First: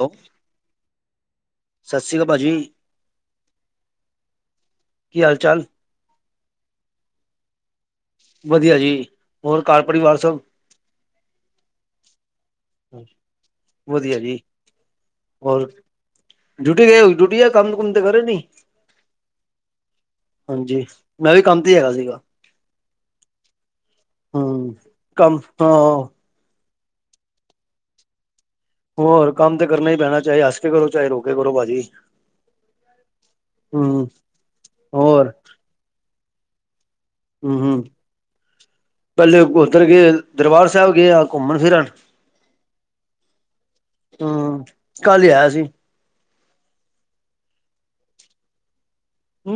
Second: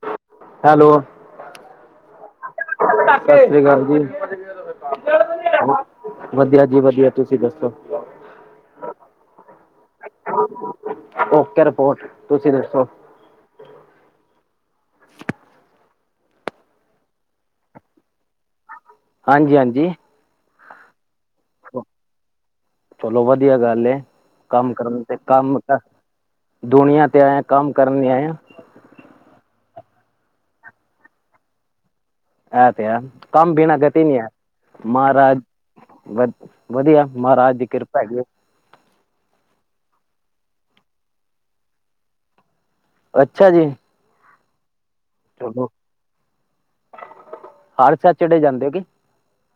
Hello, ਸਸ ਰੀ ਕਾਲ ਭਾਜੀ। ਸਸ ਰੀ ਕਾਲ ਜੀ। ਕੀ ਹਾਲ ਚਾਲ ਵਧੀਆ ਜੀ ਵਧੀਆ, ਤੁਸੀਂ ਦੱਸੋ ਵਧੀਆ ਜੀ, ਹੋਰ ਘਰ ਪਰਿਵਾਰ ਸਭ ਹੋਰ ਤੁਸੀਂ ਦੱਸੋ ਵਧੀਆ ਜੀ ਹੋਰ ਡਿਊਟੀ ਗਏ ਹੋਵੋਗੇ, ਡਿਊਟੀ ਕੰਮ ਕੁੰਮ ਤੇ ਕਰੇ ਨੀ। ਹਾਂਜੀ- ਹਾਂਜੀ। ਹਾਂਜੀ, ਮੈਂ ਵੀ ਕੰਮ ਤੇ ਈ ਹੈਗਾ ਸੀਗਾ। ਚਲੋ ਵਧੀਆ ਗੱਲ ਏ, ਹਮ ਕੰਮ ਕਰਨ ਤੇ ਕੰਮ ਹਾਂ ਕਰ ਦੁਨੀਆਂ ਤੇ ਆਏ ਆ, ਕੰਮ ਕਰਨ ਲਈ ਆਏ ਆ। ਹੋਰ ਕੰਮ ਤੇ ਕਰਨਾ ਈ ਪੈਣਾ, ਚਾਹੇ ਹੱਸ ਕੇ ਕਰੋ, ਚਾਹੇ ਰੋ ਕੇ ਕਰੋ ਭਾਜੀ। ਐ ਤੇ ਹੈ, ਕੰਮ ਬਿਨਾ ਹਮ ਗਤੀ ਨੀ ਐ, ਹੋਰ ਮਹਾਰਾਜ ਵਧੀਆ ਮਹਾਰਾਜ ਹਮ ਦੀ ਹਮ ਕਿਰਪਾ ਹੈਗੀ ਐ। ਪਹਿਲੇ ਉੱਧਰ ਗਏ ਦਰਬਾਰ ਸਹਿਬ ਗਏ ਆਂ, ਘੁੰਮਣ ਫਿਰਨ। ਅੱਛਾ ਜੀ। ਹੂੰ। ਕੱਲ ਹੀ ਆਇਆ ਚਲੋ ਸੀ। ਹਰ ਸੈਟਰਡੇ, ਜਾਂਦੇ ਹੋ ਕੇ?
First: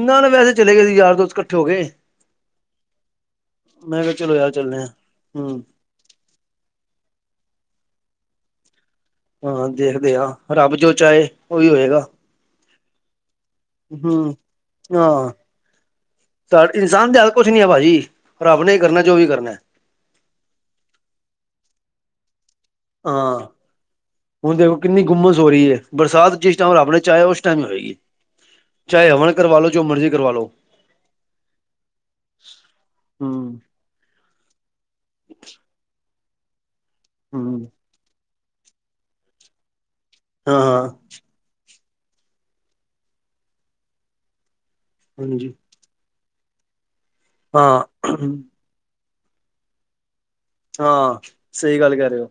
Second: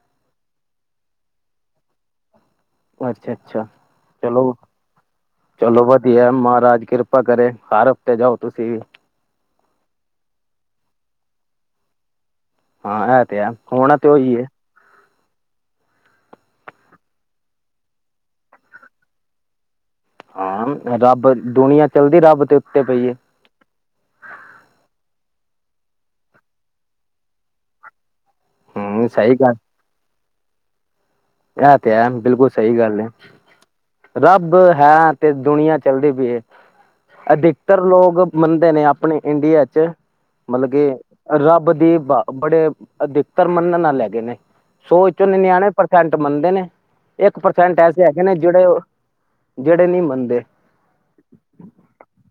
ਨਾ- ਨਾ ਵੈਸੇ ਚਲੇ ਗਏ ਸੀ, ਯਾਰ ਦੋਸਤ ਕੱਠੇ ਹੋ ਕੇ। ਅੱਛਾ ਅੱਛਾ ਮੈਂ ਕਿਆ ਚਲੋ ਯਾਰ ਚੱਲਦੇ ਆ। ਹਮ ਚਲੋ ਵਧੀਐ, ਮਹਾਰਾਜ ਕਿਰਪਾ ਕਰੇ। ਹਰ ਹਫ਼ਤੇ ਜਾਓ ਤੁਸੀਂ ਵੀ। ਹਾਂ, ਦੇਖਦੇ ਹਾਂ ਰੱਬ ਜੋ ਚਾਹੇ ਓਹੀਓ ਹੋਏਗਾ। ਹਾਂ, ਐ ਤੇ ਹੈ। ਹੋਣਾ ਤੇ ਹਮ ਓਹੀ ਏ। ਹਾਂ। ਇਨਸਾਨ ਦੇ ਹੱਥ ਕੁਛ ਨੀ ਹੈ ਭਾਈ, ਰੱਬ ਨੇ ਕਰਨਾ ਹੈ, ਜੋ ਵੀ ਕਰਨਾ। ਹਾਂ, ਰੱਬ ਦੁਨੀਆਂ ਚੱਲਦੀ ਰੱਬ ਤੇ! ਉੱਤੇ ਪਈ ਏ ਹਾਂ, ਹੁਣ ਦੇਖੋ ਕਿੰਨੀ ਗੁੰਮਸ? ਹੋ ਰਹੀ ਹੈ, ਬਰਸਾਤ ਜਿਸ ਟਾਇਮ ਰੱਬ ਨੇ ਚਾਯਾ, ਉਸ ਟਾਇਮ ਹੋਏਗੀ। ਹੂੰ ਚਾਹੇ ਹਵਨ ਸਹੀ ਕਰਵਾ ਲੋ, ਜੋ ਮਰਜ਼ੀ ਕਰਵਾ ਲੋ। ਐ ਤੇ ਹੈ, ਬਿਲਕੁਲ ਸਹੀ ਗੱਲ ਏ। ਹੂੰ ਰੱਬ ਹੈ, ਤੇ ਦੁਨੀਆਂ ਚੱਲਦੀ ਪਈ ਏ। ਹੂੰ ਅਧਿਕਤਰ ਲੋਗ ਮੰਨਦੇ ਨੇ ਆਪਣੇ ਇੰਡੀਆ ਚ। ਹਾਂ ਮਤਲਬ ਹਾਂ ਕਿ ਰੱਬ ਦੀ ਬਾ ਬੜੇ ਅਧਿਕਤਰ ਮੰਨਣ ਆਲੈ ਹੈਗੇ ਨੇ। ਸੋ ਚੋਂ ਹਾਂਜੀ ਨਿਨਯਾਨਵੇਂ ਪ੍ਰਸੈਂਟ ਮੰਨਦੇ ਨੇ। ਇਕ ਪ੍ਰਸੈਂਟ ਹਾਂ ਐਸੇ ਹੈਗੇ ਨੇ ਜੇੜੇ? ਜੇੜੇ ਨੀ ਮੰਨਦੇ। ਹਾਂ, ਸਹੀ ਗੱਲ ਕਹਿ ਰਹੇ ਹੋ।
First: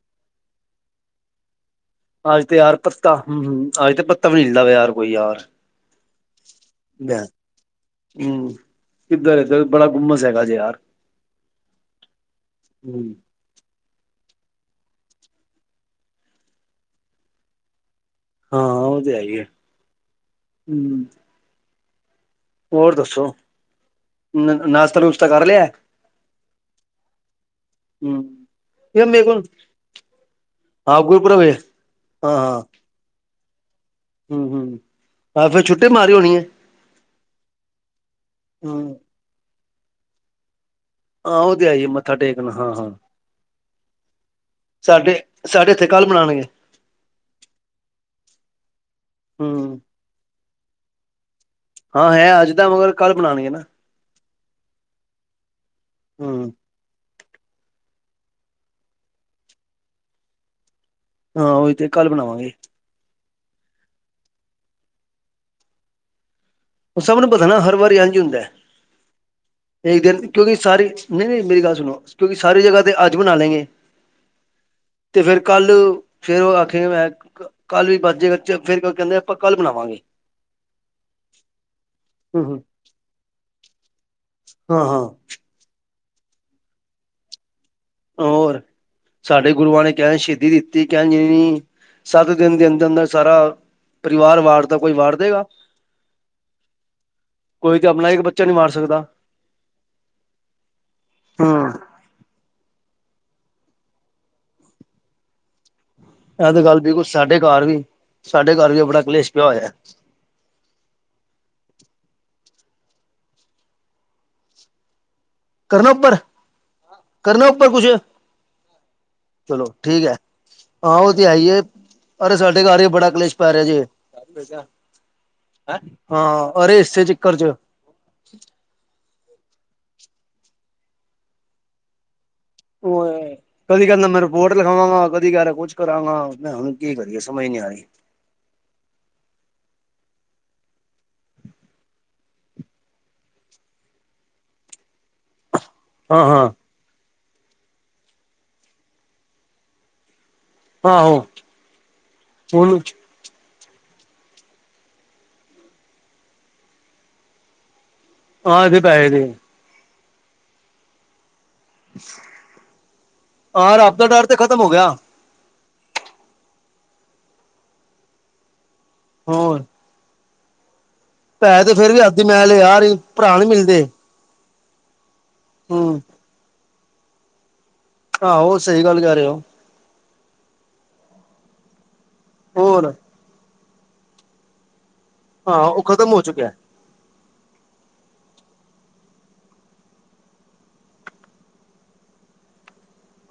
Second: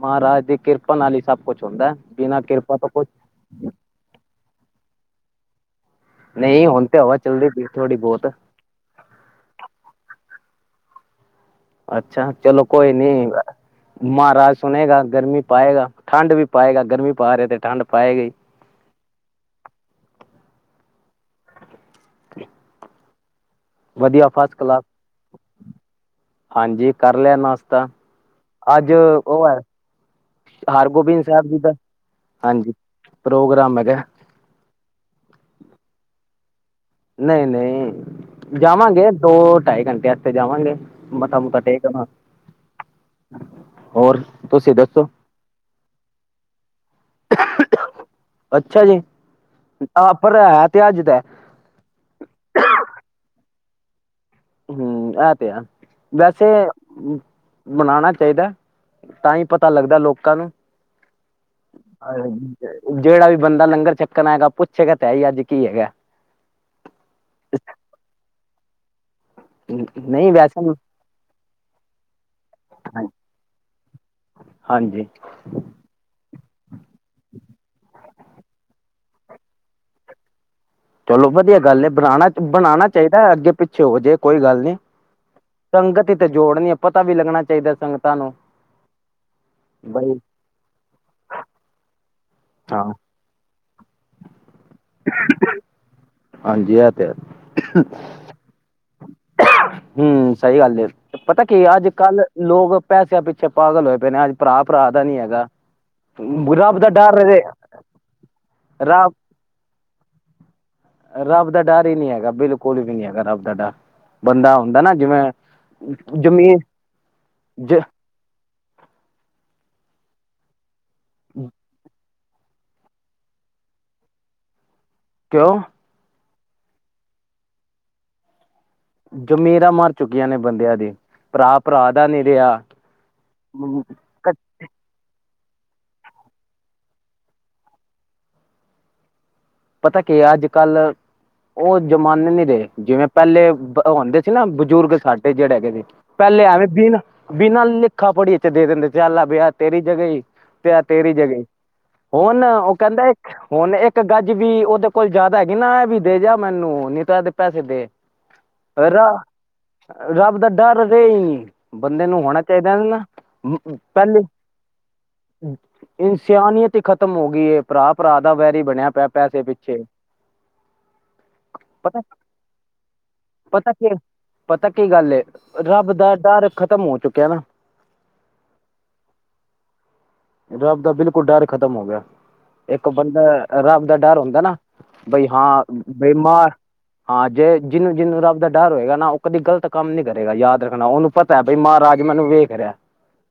ਮਹਾਰਾਜ ਦੀ ਕਿਰਪਾ ਨਾਲ ਹੀ ਸਬ ਕੁਛ। ਹੁੰਦਾ ਬਿਨਾਂ ਅੱਜ ਤੇ ਯਾਰ ਕਿਰਪਾ ਤੋਂ ਕੁਛ ਪੱਤਾ ਹੂੰ- ਹੂੰ, ਅੱਜ ਤੇ ਪੱਤਾ ਵੀ ਨੀ ਹਿਲਦਾ ਪਿਆ ਯਾਰ ਕੋਈ ਯਾਰ। ਨਹੀਂ, ਹੁਣ ਤੇ ਹਵਾ ਹੂੰ ਚੱਲਦੀ ਪਾਈ ਥੋੜ੍ਹੀ ਬਹੁਤ। ਕਿੱਧਰ, ਏਧਰ ਬੜਾ ਗੁੰਮਸ ਹੈਗਾ ਜੇ ਯਾਰ। ਅੱਛਾ, ਚਲੋ ਕੋਈ ਨੀ। ਮਹਾਰਾਜ ਸੁਣੇਗਾ, ਗਰਮੀ- ਪਾਏਗਾ ਠੰਡ ਵੀ ਪਾਏਗਾ। ਗਰਮੀ ਪਾ ਰਹਿਆ ਤੇ ਠੰਡ! ਪਾਏਗੀ ਹਾਂ ਔ ਤੇ ਹੈ ਈ ਏ, ਹੂੰ। ਹੋਰ ਦੱਸੋ, ਵਧੀਆ ਫਸਟ ਕਲਾਸ ਨਾਸ਼ਤਾ-ਨੁਸ਼ਤਾ ਕਰ ਲਿਆ ਹੈ। ਹਾਂਜੀ ਕਰ ਲਿਆ ਨਾਸ਼ਤਾ, ਅੱਜ ਯਾਰ ਮੇਰੇ ਕੋਲ ਓਹ ਹੈ! ਹਾਂ ਹਰਗੋਬਿੰਦ ਗੁਰਪੁਰਬ ਸਾਹਿਬ ਏ ਜੀ ਦਾ, ਹਾਂ ਹਾਂ ਹਾਂਜੀ ਪ੍ਰੋਗਰਾਮ ਹੈ। ਹੂੰ- ਹੂੰ, ਅੱਜ ਫਿਰ ਛੁੱਟੀ ਮਾਰੀ ਹੋਣੀ ਏ? ਨਹੀਂ ਨਹੀਂ, ਹੂੰ ਜਾਵਾਂਗੇ। ਦੋ ਢਾਈ ਘੰਟੇ ਵਾਸਤੇ ਜਾਵਾਂਗੇ‌। ਮੱਥਾ ਹਾਂ ਉਹ -ਮੁੱਥਾ ਤੇ ਆਈ ਟੇਕ ਆਣਾ। ਮੱਥਾ ਟੇਕਣਾ ਹਾਂ ਹਾਂ ਹੋਰ? ਤੁਸੀਂ ਦੱਸੋ ਸਾਡੇ- ਸਾਡੇ ਐਥੇ ਕੱਲ ਮਣਾਣਗੇ। ਅੱਛਾ ਜੀ, ਹੂੰ ਆ ਪਰ ਹੈ ਤੇ ਅੱਜ ਦੈ। ਹਾਂ ਹੈ ਅੱਜ ਦਾ, ਮਗਰ ਕੱਲ੍ਹ ਬਣਾਣਗੇ ਨਾਂ। ਹੂੰ, ਐ ਤੇ ਹੈ। ਵੈਸੇ ਬਣਾਣਾ! ਚਾਈਦੈ, ਤਾਂਹੀ ਪਤਾ ਲੱਗਦਾ ਲੋਕਾਂ ਨੂੰ। ਹਾਂ ਉਹੀ ਤੇ ਕੱਲ੍ਹ ਹਾਏ ਹੁਣ ਬਣਾਵਾਂਗੇ ਤੇ ਜੇੜਾ ਵੀ! ਬੰਦਾ ਲੰਗਰ ਛਕਣ ਆਏਗਾ, ਪੁੱਛੇਗਾ ਤੇ ਹੈ ਹੀ ਅੱਜ ਕੀ ਹੈਗ? ਔ ਸਭ ਨੂੰ ਪਤਾ ਹੈ ਨਾ। ਹਰ ਵਾਰੀ ਏੰਝੀ ਹੀ ਹੋਂਦਾ ਹੈ। ਇੱਕ ਦਿਨ ਨਹੀਂ ਕਿਉਕਿ ਵੈਸੇ ਸਾਰੀ ਨਹੀ - ਨਹੀ ਮੇਰੀ ਗੱਲ ਸੁਣੋ ਕਿਉਕਿ ਸਾਰੀ ਜਗ੍ਹਾ ਤੇ ਹ ਅੱਜ ਬਣਾ ਲੇ ਗੇ। ਹਾਂਜੀ ਤੇ ਫੇਰ, ਕੱਲ ਫੇਰ, ਉਹ ਆਖੇ, ਮੈ ਕੱਲ ਵੀ ਬਚਜੇ ਫੇਰ ਕਹਿੰਦੇ! ਆਪਾ ਕੱਲ ਬਣਾਵਾਂਗੇ। ਚਲੋ ਵਧੀਆ ਗੱਲ ਇਹ ਬਣਾਣਾ- ਹੂੰ ਹੂੰ ਬਣਾਉਣਾ ਚਾਹੀਦਾ, ਅੱਗੇ ਪਿੱਛੇ ਹੋ ਜੇ। ਕੋਈ ਗੱਲ ਨੀ। ਹਾਂ ਹਾਂ ਸੰਗਤ, ਤੇ ਜੋੜਨੀ ਪਤਾ ਵੀ ਲੱਗਣਾ ਚਾਹੀਦਾ। ਸੰਗਤਾਂ ਨੂੰ ਹੋਰ ਸਾਡੇ ਗੁਰੂਆਂ ਨੇ ਬਈ ਕੇਂਜ ਸ਼ਹੀਦੀ ਦਿੱਤੀ ਕਿੰਜ ਨਹੀ। ਸੱਤ ਦਿਨ ਦੇ ਹਾਂ ਅੰਦਰ- ਅੰਦਰ ਸਾਰਾ ਪਰਿਵਾਰ ਵਾਰਤਾ ਕੋਈ ਵਾਰ ਦੇਗਾ? ਹਾਂਜੀ ਇਹ ਤੇ ਕੋਈ ਤੇ ਆਪਣਾ ਇੱਕ ਬੱਚਾ ਨਹੀਂ ਵਾਰ ਸਕਦਾ। ਹੂੰ ਸਹੀ ਗੱਲ ਐ। ਪਤਾ ਕੀ ਅੱਜ ਕੱਲ ਲੋਗ- ਪੈਸਿਆ ਪਿੱਛੇ, ਪਾਗਲ ਹੋਏ, ਪਏ ਨੇ। ਅੱਜ ਭਰਾ, ਭਰਾ ਦਾ ਨੀ ਹੈਗਾ। ਇਹ ਤੇ ਬੂਰਾ ਗੱਲ ਪਤ- ਬਿਲਕੁਲ ਸਾਡੇ ਘਰ ਵੀ- ਸਾਡੇ ਘਰ ਵੀ, ਬੜਾ ਰੱਬ ਕਲੇਸ਼ ਪਿਆ ਹੋਇਆ ਏ। ਨੀ ਹੈਗਾ। ਬਿਲਕੁਲ ਵੀ ਨੀ ਹੈਗਾ। ਰੱਬ ਦਾ ਡਰ। ਬੰਦਾ, ਹੁੰਦਾ ਨਾ ਜਿਵੇ- ਕਰਨਾ ਉੱਪਰ- ਕਰਨਾ ਉੱਪਰ ਜ ਕੁਛ? ਚਲੋ, ਠੀਕ ਐ। ਹਾਂ, ਉਹ ਤੇ ਹੈ, ਈ ਏ। ਅਰੇ, ਸਾਡੇ ਘਰ ਵੀ, ਬੜਾ ਕਲੇਸ਼ ਪੈ ਰਿਹਾ ਜੀ। ਏ, ਕਿਉਂ ਹਾਂ। ਅਰੇ, ਹਿੱਸੇ ਦੇ, ਚਿੱੱਕਰ ਚ। ਚੁੱਕੀਆ ਨੇ, ਬੰਦਿਆ ਦੀ, ਭਰਾ -ਭਰਾ ਦਾ ਨੀ। ਉਹ, ਕਦੀ ਕਰਦਾ, ਮੈ ਰਿਪੋਰਟ ਲਿਖਾਵਾਗਾ, ਕਦੀ ਕਹਿ ਰਿਹਾ। ਕੁਛ ਕਰਾਂਗਾ। ਭਰਾਵਾ ਹੁਣ ਕੀ ਕਰੀਏ ਸਮਝ ਨੀ ਆ ਰਹੀ। ਪਤਾ ਕੀ ਆ। ਅੱਜ ਕੱਲ - ਉਹ ਜ਼ਮਾਨੇ ਨੀ ਰਹੇ। ਜਿਵੇ ਪਹਿਲੇ ਹੁੰਦੇ ਸੀ ਨਾ, ਬਜ਼ੁਰਗ ਸਾਡੇ ਜਿਹੜੇ। ਹਾਂ ਪਹਿਲੇ ਹਾਂ ਐਵੇ, ਬਿਨ- ਬਿਨਾ, ਲਿਖਾ- ਪੜੀ ਤੇ ਦੇ ਦਿੰਦੇ। ਚੱਲ ਵੀ ਏ ਤੇਰੀ ਜਗਾ ਈ। ਤੇ ਆ ਤੇਰੀ ਆਹੋ ਜਗਹ ਈ। ਹੁਣ ਉਹ, ਕਹਿੰਦਾ ਹੁਣ ਇੱਕ ਗ- ਜ ਵੀ ਉਹਦੇ ਕੋਲ ਜਿਆਦਾ ਹੈਗੀ। ਨਾ ਇਹ ਵੀ, ਦੇ ਜਾ ਮੈਨੂੰ, ਨਹੀ ਤਾ ਇਹਦੇ ਪੈਸੇ ਦੇ। ਹਾਂ, ਇਹਦੇ ਰ ਪੈਹੇ ਦੇ। ਰੱਬ ਦਾ ਡਰ ਨਹੀ। ਬੰਦੇ, ਨੂੰ ਹੋਣਾ ਚਾਹੀਦਾ ਐ ਨਾ। ਹਾਂ ਰੱਬ ਦਾ ਪਹਿਲੀ, ਡਰ ਤੇ ਖ਼ਤਮ ਹੋ ਗਿਆ ਇਨਸਾਨੀਅਤ, ਈ ਖਤਮ ਹੋ, ਗਈ ਐ। ਭਰਾ- ਭਰਾ ਦਾ ਵੈਰੀ ਬਣਿਆ। ਪਿਆ ਪੈਸੇ ਪਿੱਛੇ। ਪੈਹੇ ਤੇ ਫੇਰ ਵੀ, ਪਤਾ ਹੱਥ ਦੀ ਮੈਲ ਐ, ਯਾਰ ਭਰਾ ਨੀ ਪਤਾ ਮਿਲਦੇ। ਕੀ ਪਤਾ ਕੀ ਗੱਲ ਐ। ਰੱਬ ਹੂੰ ਦਾ ਡਰ, ਖਤਮ ਹੋ, ਚੁੱਕਿਆ ਨਾ। ਆਹੋ, ਸਹੀ ਗੱਲ ਕਹਿ ਰਹੇ ਓ। ਰੱਬ ਦਾ ਬਿਲਕੁਲ, ਡਰ ਖਤਮ ਹੋ ਗਿਆ। ਇੱਕ ਹੋਰ ਬੰਦਾ, ਰੱਬ ਦਾ ਡਰ ਹੁੰਦਾ ਨਾ। ਬਈ ਹਾਂ। ਉਹ ਖ਼ਤਮ ਹੋ ਬਈਮਾਰ ਚੁੱਕਿਆ ਹਾਂ। ਜੇ ਜਿਹਨੂੰ - ਜਿਹਨੂੰ ਰੱਬ ਦਾ- ਡਰ ਹੋਏਗਾ ਨਾ। ਉਹ ਕਦੀ ਗਲਤ ਕੰਮ ਨੀ ਕਰੇਗਾ। ਯਾਦ ਰੱਖਣਾ, ਉਹਨੂੰ ਪਤਾ, ਬਈ ਮਹਾਰਾਜ ਮੈਨੂੰ, ਵੇਖ ਰਿਹਾ।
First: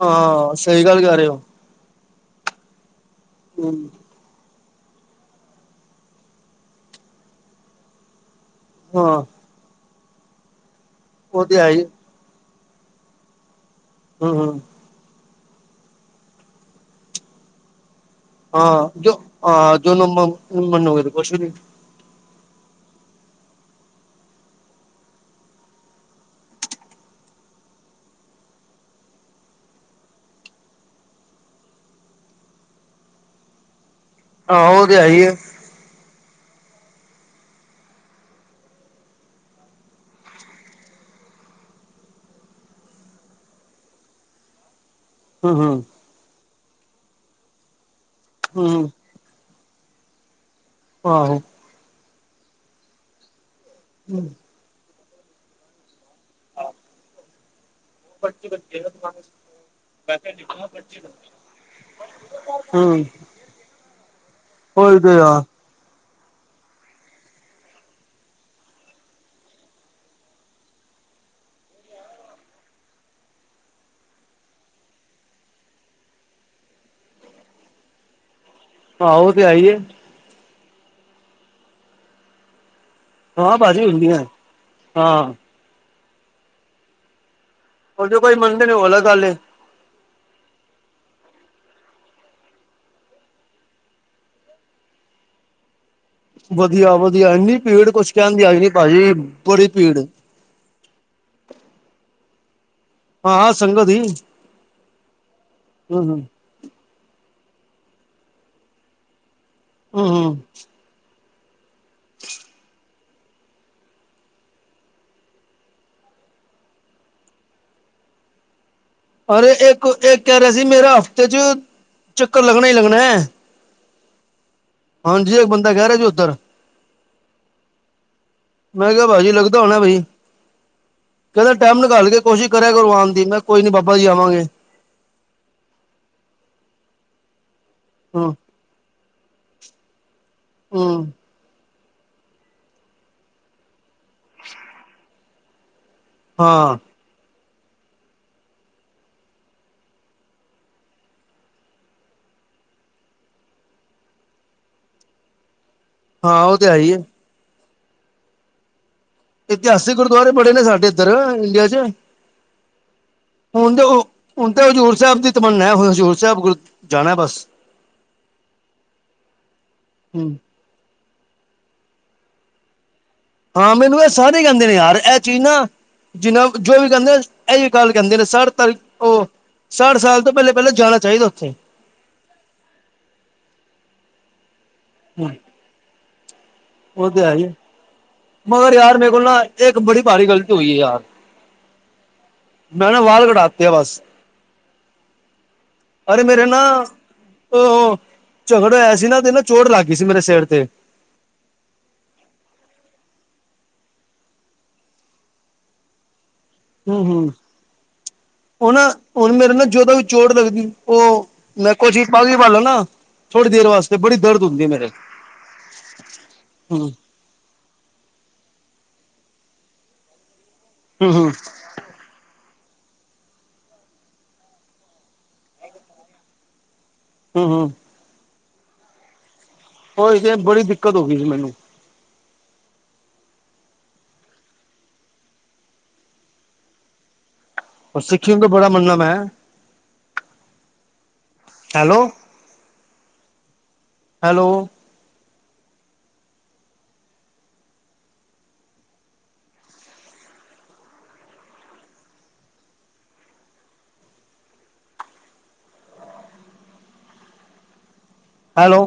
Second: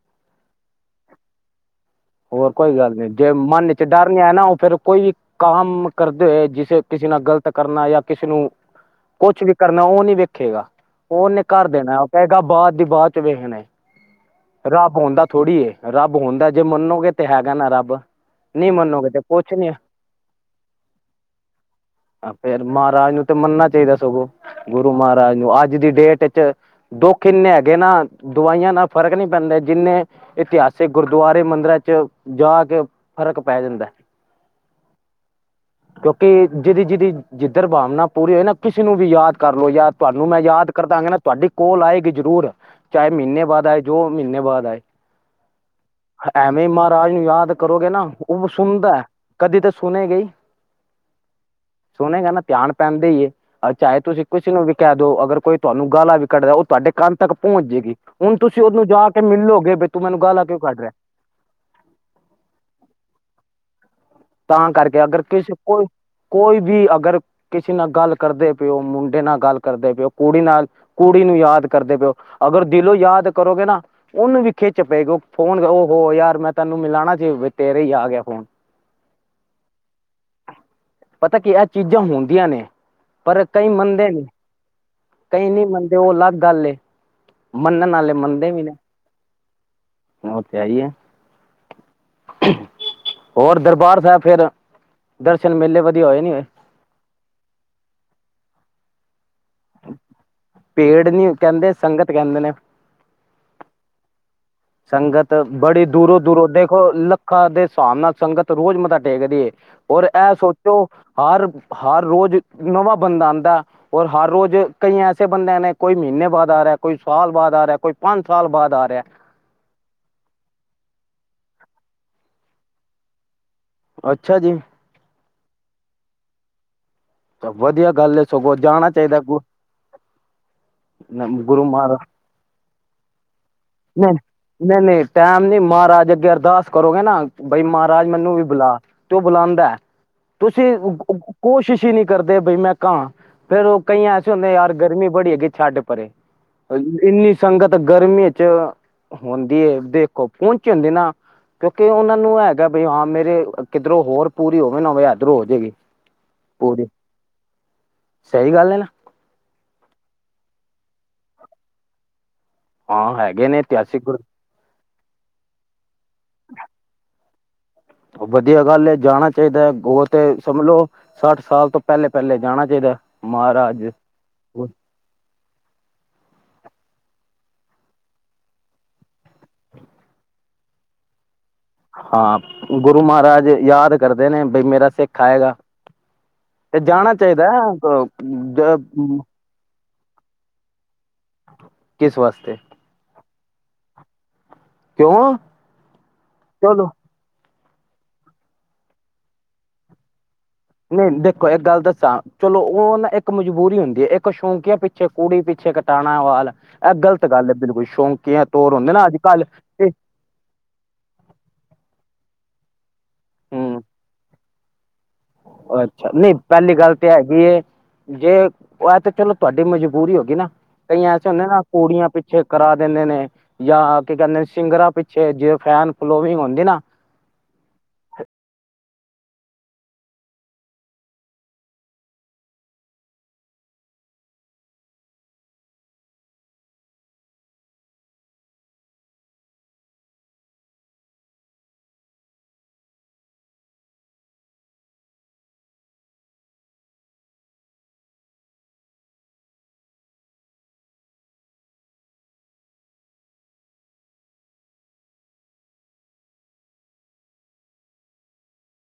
ਹਾਂ ਸਹੀ ਗੱਲ ਕਰ ਰਹੇ ਹੋ ਹੋਰ, ਕੋਈ ਗੱਲ ਨੀ। ਜੇ ਮਨ ਚ ਹੂੰ, ਡਰ ਨੀ ਆਇਆ ਨਾ। ਉਹ ਫੇਰ - ਕੋਈ ਕੰਮ ਕਰਦੇ ਹੋਏ, ਜਿਸੇ, ਕਿਸੇ ਨਾਲ ਗਲਤ ਕਰਨਾ। ਜਾਂ ਕਿਸੇ ਨੂੰ- ਹਾਂ ਕੁਛ ਵੀ ਕਰਨਾ। ਉਹ ਨੀ ਵੇਖੇਗਾ, ਉਹਨੇ ਉਹ ਤੇ ਕਰ ਹੈ ਹੀ ਦੇਣਾ, ਉਹ ਕਹੇਗਾ ਬਾਅਦ। ਦੀ ਬਾਅਦ ਚ ਵੇਖਣਾ। ਹੂੰ ਹੂੰ ਰੱਬ ਹੁੰਦਾ ਥੋੜੀ ਏ ਰੱਬ ਹੁੰਦਾ। ਜੇ, ਮੰਨੋਗੇ ਤੇ, ਹੈਗਾ ਨਾ ਰੱਬ। ਨਹੀਂ ਹਾਂ, ਮੰਨੋਗੇ ਜੋ ਤੇ ਕੁਛ ਨੀ ਹਾ, ਜੋ ਨਾ ਮੰਨੋਗੇ ਤੇ ਕੁਛ ਵੀ ਨੀ। ਫੇਰ, ਮਹਾਰਾਜ ਨੂੰ ਤੇ, ਮੰਨਨਾ ਚਾਹੀਦਾ ਸਗੋ। ਗੁਰੂ ਮਹਾਰਾਜ ਨੂੰ, ਅੱਜ ਦੀ ਡੇਟ ਚ, ਦੁੱਖ ਇੰਨੇ ਹੈਗੇ ਨਾ। ਦਵਾਈਆ ਨਾਲ ਫਰਕ ਨੀ ਪੈਂਦਾ। ਜਿੰਨੇ, ਇਤਿਹਾਸਿਕ ਗੁਰਦੁਆਰੇ, ਮੰਦਿਰਾ ਚ, ਜਾ ਕੇ ਫਰਕ ਪੈ ਜਾਂਦਾ। ਆਹੋ। ਉਹ ਤੇ, ਹੈ, ਹੀ ਐ। ਕਿਉਕਿ ਜਿਹਦੀ- ਜਿਹਦੀ ਜਿੱਧਰ ਭਾਵਨਾ ਪੂਰੀ ਹੋਈ ਏ ਨਾ। ਕਿਸੇ ਨੂੰ ਵੀ ਯਾਦ ਕਰ ਲੋ। ਯਾ ਤੁਹਾਨੂੰ ਮੈ ਯਾਦ ਕਰਦਾ। ਨਾ ਤੁਹਾਡੀ ਕੋਲ ਆਏਗੀ ਜਰੂਰ, ਚਾਹੇ ਮਹੀਨੇ ਬਾਅਦ ਆਏ ਦੋ ਮਹੀਨੇ ਬਾਅਦ ਆਏ। ਹੂੰ - ਹੂੰ। ਐਵੇ, ਮਹਾਰਾਜ ਨੂੰ, ਯਾਦ ਕਰੋਗੇ ਨਾ, ਉਹ ਹੂੰ ਸੁਣਦਾ ਏ। ਕਦੀ ਤਾ, ਸੁਣੇਗਾ ਹੀ। ਆਹੋ। ਸੋਹਣੇਗਾ ਨਾ ਧਿਆਨ ਪੈਂਦੇ ਹੀ, ਏ ਚਾਹੇ ਤੁਸੀਂ ਕੁਛ ਨੂੰ। ਕਹਿ ਦਉ, ਅਗਰ ਕੋਈ ਤੁਹਾਨੂੰ, ਗਾਲਾ ਵੀ ਕੱਢਦਾ ਏ, ਉਹ ਤੁਹਾਡੇ ਕੰਨ ਤੱਕ ਪਹੁੰਚ। ਹੁਣ ਤੁਸੀਂ ਉਹਨੂੰ ਜਾ ਕੇ ਮਿਲੋਗੇ। ਬੀ ਤੂੰ ਮੈਨੂੰ, ਗਾਲ ਆ ਕਿਉਂ ਕੱਢ ਰਿਹਾ। ਹੂੰ। ਤਾਂ ਉਹੀ ਕਰਕੇ, ਤੇ ਅਗਰ ਆ ਕਿਸੇ ਕੋਈ। ਕੋਈ ਵੀ, ਅਗਰ ਕਿਸੇ ਨਾਲ ਗੱਲ ਕਰਦੇ ਪਏਓ, ਮੁੰਡੇ ਨਾਲ ਗੱਲ ਕਰਦੇ ਪਏਓ, ਕੁੜੀ ਨਾਲ, ਕੁੜੀ- ਨੂੰ ਯਾਦ ਕਰਦੇ ਪਿਓ, ਅਗਰ ਦਿਲੋਂ ਯਾਦ ਕਰੋਗੇ ਨਾ, ਉਹਨੂੰ ਵੀ ਖਿੱਚ ਪਏਗੀ। ਫੋਨ ਉਹ ਹੋ। ਯਾਰ ਮੈਂ ਤਾਨੂੰ ਮਿਲਾਣਾ ਜੇ। ਤੇਰੇ ਹੀ ਆ ਗਿਆ ਫੋਨ। ਆ ਔ ਤੇ ਹੈ ਈ ਏ। ਪਤਾ ਕੀ ਇਹ ਚੀਜ਼ਾਂ ਹੁੰਦੀਆਂ ਨੇ ਪਰ ਹਾਂ ਕਈ ਭਾਜੀ ਮੰਨਦੇ ਹੁੰਦੀਆਂ ਨੇ। ਹਾਂ ਕਈ ਨਹੀਂ ਮੰਨਦੇ ਔ ਅਲੱਗ ਗੱਲ ਏ। ਮੰਨਣ ਉਹ ਆਲੇ ਜੋ ਕੋਈ ਮੰਨਦੇ ਵੀ ਨੇ। ਉਹ ਅਲੱਗ ਗੱਲ ਏ ਔ ਤੇ ਹੈ ਈ ਏ। ਹੋਰ ਦਰਬਾਰ ਸਾਹਿਬ ਫੇਰ ਦਰਸ਼ਨ ਮੇਲੇ ਵਧ ਵਧੀਆ ਵਧੀਆ, ਏਨੀ ਭੀੜ ਕੁਛ ਕਹਿਣ ਦੀ ਆਈ ਨਹੀ ਭਾਜੀ। ਬੜੀ ਭੀੜ ਪੇੜ ਨੀ ਕਹਿੰਦੇ ਸੰਗਤ ਕਹਿੰਦੇ ਨੇ। ਹਾਂ ਸੰਗ ਦੀ ਸੰਗਤ ਬੜੀ ਦੂਰੋਂ ਦੂਰੋਂ ਦੇਖੋ ਲੱਖਾਂ ਦੇ ਸਾਬ ਨਾਲ ਸੰਗਤ ਰੋਜ਼ ਮੱਤਾ ਡੇਕਦੀ ਏ ਔਰ ਹੂੰ ਏ ਹੂੰ ਸੋਚੋ ਹਰ ਹਰ ਰੋਜ਼ ਨਵਾਂ ਬੰਦਾ ਆਂਦਾ ਔਰ ਹਰ ਰੋਜ਼ ਕਈ ਐਸੇ ਬੰਦਿਆਂ ਨੇ ਕੋਈ ਨੇ ਬਾਅਦ ਆ ਰਿਹਾ, ਕੋਈ ਸਾਲ ਬਾਅਦ ਆ ਰਿਹਾ, ਕੋਈ ਪੰਜ ਸਾਲ ਬਾਅਦ ਆ ਰਿਹਾ। ਅਰੇ ਇੱਕ ਇੱਕ ਕੇ ਰਿਹਾ ਸੀ ਮੇਰਾ ਹਫ਼ਤੇ ਚ ਚੱਕਰ ਲੱਗਣਾ ਹੀ ਲੱਗਣਾ। ਅੱਛਾ ਜੀ। ਹਾਂਜੀ ਇੱਕ ਬੰਦਾ ਕੇ ਰਿਹਾ ਜੀ ਔਧਰ ਵਧੀਆ ਗੱਲ ਹੈ ਸਗੋਂ ਜਾਣਾ ਮੈਂ ਕਿਹਾ ਚਾਹੀਦਾ ਭਾਜੀ ਗੁ ਲੱਗਦਾ ਹੋਣਾ ਬਾਈ। ਕਹਿੰਦੇ ਗੁਰੂ ਟਾਈਮ ਮਹਾਰਾਜ ਨਿਕਾਲ ਕੇ ਕੋਸ਼ਿਸ਼ ਕਰਿਆ ਕਰੁਰੂ ਆਣ ਦੀ। ਮੈਂ ਕੋਈ ਨੀ ਬਾਬਾ ਜੀ ਨਹੀਂ ਆਵਾਂਗੇ। ਨਹੀਂ ਨਹੀਂ, ਟਾਈਮ ਨੀ ਮਹਾਰਾਜ ਅੱਗੇ ਅਰਦਾਸ ਕਰੋਗੇ ਨਾ ਬਈ ਮਹਾਰਾਜ ਹੂੰ ਮੈਨੂੰ ਵੀ ਬਲਾ, ਤੇ ਉਹ ਬੁਲਾਂਦਾ ਤੁਸੀਂ ਹੂੰ ਕੋਸ਼ਿਸ਼ ਕਯੀ ਨਹੀਂ ਕਰਦੇ ਬਈ ਮੈਂ ਕਾਂ ਫੇਰ ਔ ਕਈ ਐਸੇ ਹੁੰਦੇ ਯਾਰ ਗਰਮੀ ਬੜੀ ਹੈਗੀ ਏ, ਛੱਡ। ਪਰ ਹਾਂ ਇਨੀ ਇਨੀ ਸੰਗਤ ਗਰਮੀਆਂ ਚ ਹੋਂਦੀ ਏ, ਦੇਖੋ ਪਹੁੰਚੀ ਹੁੰਦੀ ਨਾ। ਕਿਉਂਕਿ, ਉਹਨਾਂ ਨੂੰ ਹੈਗਾ। ਬਈ ਹਾਂ, ਮੇਰੇ ਕਿੱਧਰੋਂ ਹੋਰ ਪੂਰੀ, ਹੋਵੇ ਨਾਵੇਂ, ਇਧਰੋਂ ਹੋ ਜਾਵੇਗੀ। ਹਾਂ। ਉਹ, ਤੇ, ਹੈ, ਹੀ ਹੈ। ਸਹੀ ਗੱਲ ਏ ਨਾ। ਇਤਿਹਾਸਿਕ ਗੁਰਦੁਵਾਰੇ ਬੜੇ ਨੇ ਸਾਡੇ ਏਧਰ ਇੰਡੀਆ ਚ। ਹਾਂ ਹੈਗੇ ਨੇ ਹੁਣ ਤੇ ਇਤਿਹਾਸਿਕ ਗੁਰ ਹੁਣ ਤੇ ਹਜ਼ੂਰ ਸਾਹਿਬ ਦੀ ਤਮੰਨਾ ਏ। ਹਜ਼ੂਰ ਸਾਹਿਬ ਜਾਣਾ ਬਸ ਵਧੀਆ ਗੱਲ ਏ, ਜਾਣਾ ਚਾਹੀਦਾ ਔ ਤੇ ਹੂੰ ਸਮਝ ਲੋ ਸੱਠ ਸਾਲ ਤੋਂ ਪਹਿਲੇ-ਪਹਿਲੇ ਜਾਣਾ ਚਾਹੀਦਾ। ਹਾਂ, ਮਹਾਰਾਜ ਮੈਨੂੰ ਏ ਸਾਰੇ ਕਹਿੰਦੇ ਨੇ ਯਾਰ ਇਹ ਚੀਜ਼ ਨਾ ਜਿੰਨਾ ਜੋ ਵੀ ਕਹਿੰਦਾ। ਇਯੋ ਗੱਲ ਕਹਿੰਦੇ ਨੇ ਸੱਠ ਤਲ ਤ ਉਹ ਸੱਠ ਸਾਲ ਤੋਂ ਪਹਿਲੇ ਪਹਿਲਾਂ ਜਾਣਾ ਚਾਹੀਦਾ। ਚਾਹੀਦਾ ਉੱਥੇ। ਹਾਂ ਗੁਰੂ ਮਹਾਰਾਜ ਯਾਦ ਕਰਦੇ ਨੇ ਬਈ ਮੇਰਾ ਸਿੱਖ ਆਏਗਾ। ਔ ਜਾਣਾ ਤੇ ਹੈ ਈ ਚਾਹੀਦਾ ਏ। ਅ ਮਗਰ ਜ ਯਾਰ ਮੇਰੇ ਕੋਲ ਨਾ ਇੱਕ ਬੜੀ ਭਾਰੀ ਗ਼ਲਤੀ ਹੋਈ ਏ ਯਾਰ। ਕਿਸ ਵਾਸਤੇ ਮੈਂ ਨਾ ਵਾਲ ਕਟਾਤੇ ਏ ਬਸ ਕਿਉਂ ਅਰੇ ਮੇਰੇ ਨਾ ਚਲੋ ਔ ਝਗੜਾ ਹੋਯਾ ਸੀ ਨਾ ਤੇ ਨਾ ਚੋਟ ਲੱਗ ਗਈ ਸੀ ਮੇਰੇ ਸਿਰ ਤੇ ਨਹੀਂ ਦੇਖੋ ਇੱਕ ਗੱਲ ਦੱਸਾਂ ਚਲੋ ਔ ਨਾ ਇੱਕ ਇੱਕ ਮਜਬੂਰੀ ਹੁੰਦੀ ਏ, ਇੱਕ ਸ਼ੌਂਕੀਆਂ ਪਿੱਛੇ, ਕੂੜੀ ਪਿੱਛੇ ਕਟਾਣਾ ਵਾਲ ਇਹ ਹੁੰ ਹੁੰ ਗ਼ਲਤ ਗੱਲ ਹੈ ਬਿਲਕੁਲ ਸ਼ੌਂਕੀਆਂ ਤੋਰ ਹੁਨ ਹੁੰਦੇ ਨਾ ਅੱਜ ਹੁਣ ਕੱਲ ਮੇਰੇ ਨਾ ਤੇ ਜਦੋ ਵੀ ਚੋਟ ਲੱਗਦੀ, ਔ ਮੈਂ ਕੋਛ ਪਾਗ ਵੀ ਪਾ ਲਾਂਗਾ ਥੋੜੀ ਦੇਰ ਹਮ ਵਾਸਤੇ ਬੜੀ ਦਰਦ ਹੁੰਦੀ ਏ ਮੇਰੇ। ਅੱਛਾ, ਨਹੀਂ ਪਹਿਲੀ ਹੂੰ ਗੱਲ ਤੇ ਹੂੰ ਏ ਹੈਗੀ ਏ, ਜੇ ਆ ਤੇ ਚਲੋ ਤੁਹਾਡੀ ਮਜਬੂਰੀ ਹੋ ਗਈ ਨਾ ਕਈ ਐਸੇ ਹੂੰ ਹੁੰਦੇ ਨਾ ਕੁੜੀਆਂ ਪਿੱਛੇ ਕਰਾ ਦਿੰਦੇ ਨੇ ਜਾਂ ਕੀ ਕਹਿੰਦੇ ਨੇ ਸਿੰਗਰਾਂ ਪਿੱਛੇ ਜੇ ਫੈਨ ਫਲੋਵਿੰਗ ਹੁੰਦੀ ਨਾ ਹੁੰ ਹੁੰ। ਔਹੀ ਤੇ ਬੜੀ ਦਿੱਕਤ ਹੋ ਗਈ ਸੀ ਮੈਨੂੰ। ਔ ਸਿੱਖੀ ਨੁ ਤੇ ਬੜਾ ਮਨਣਾ ਮੈਂ। Hello, hello. ਹਾਲੋ।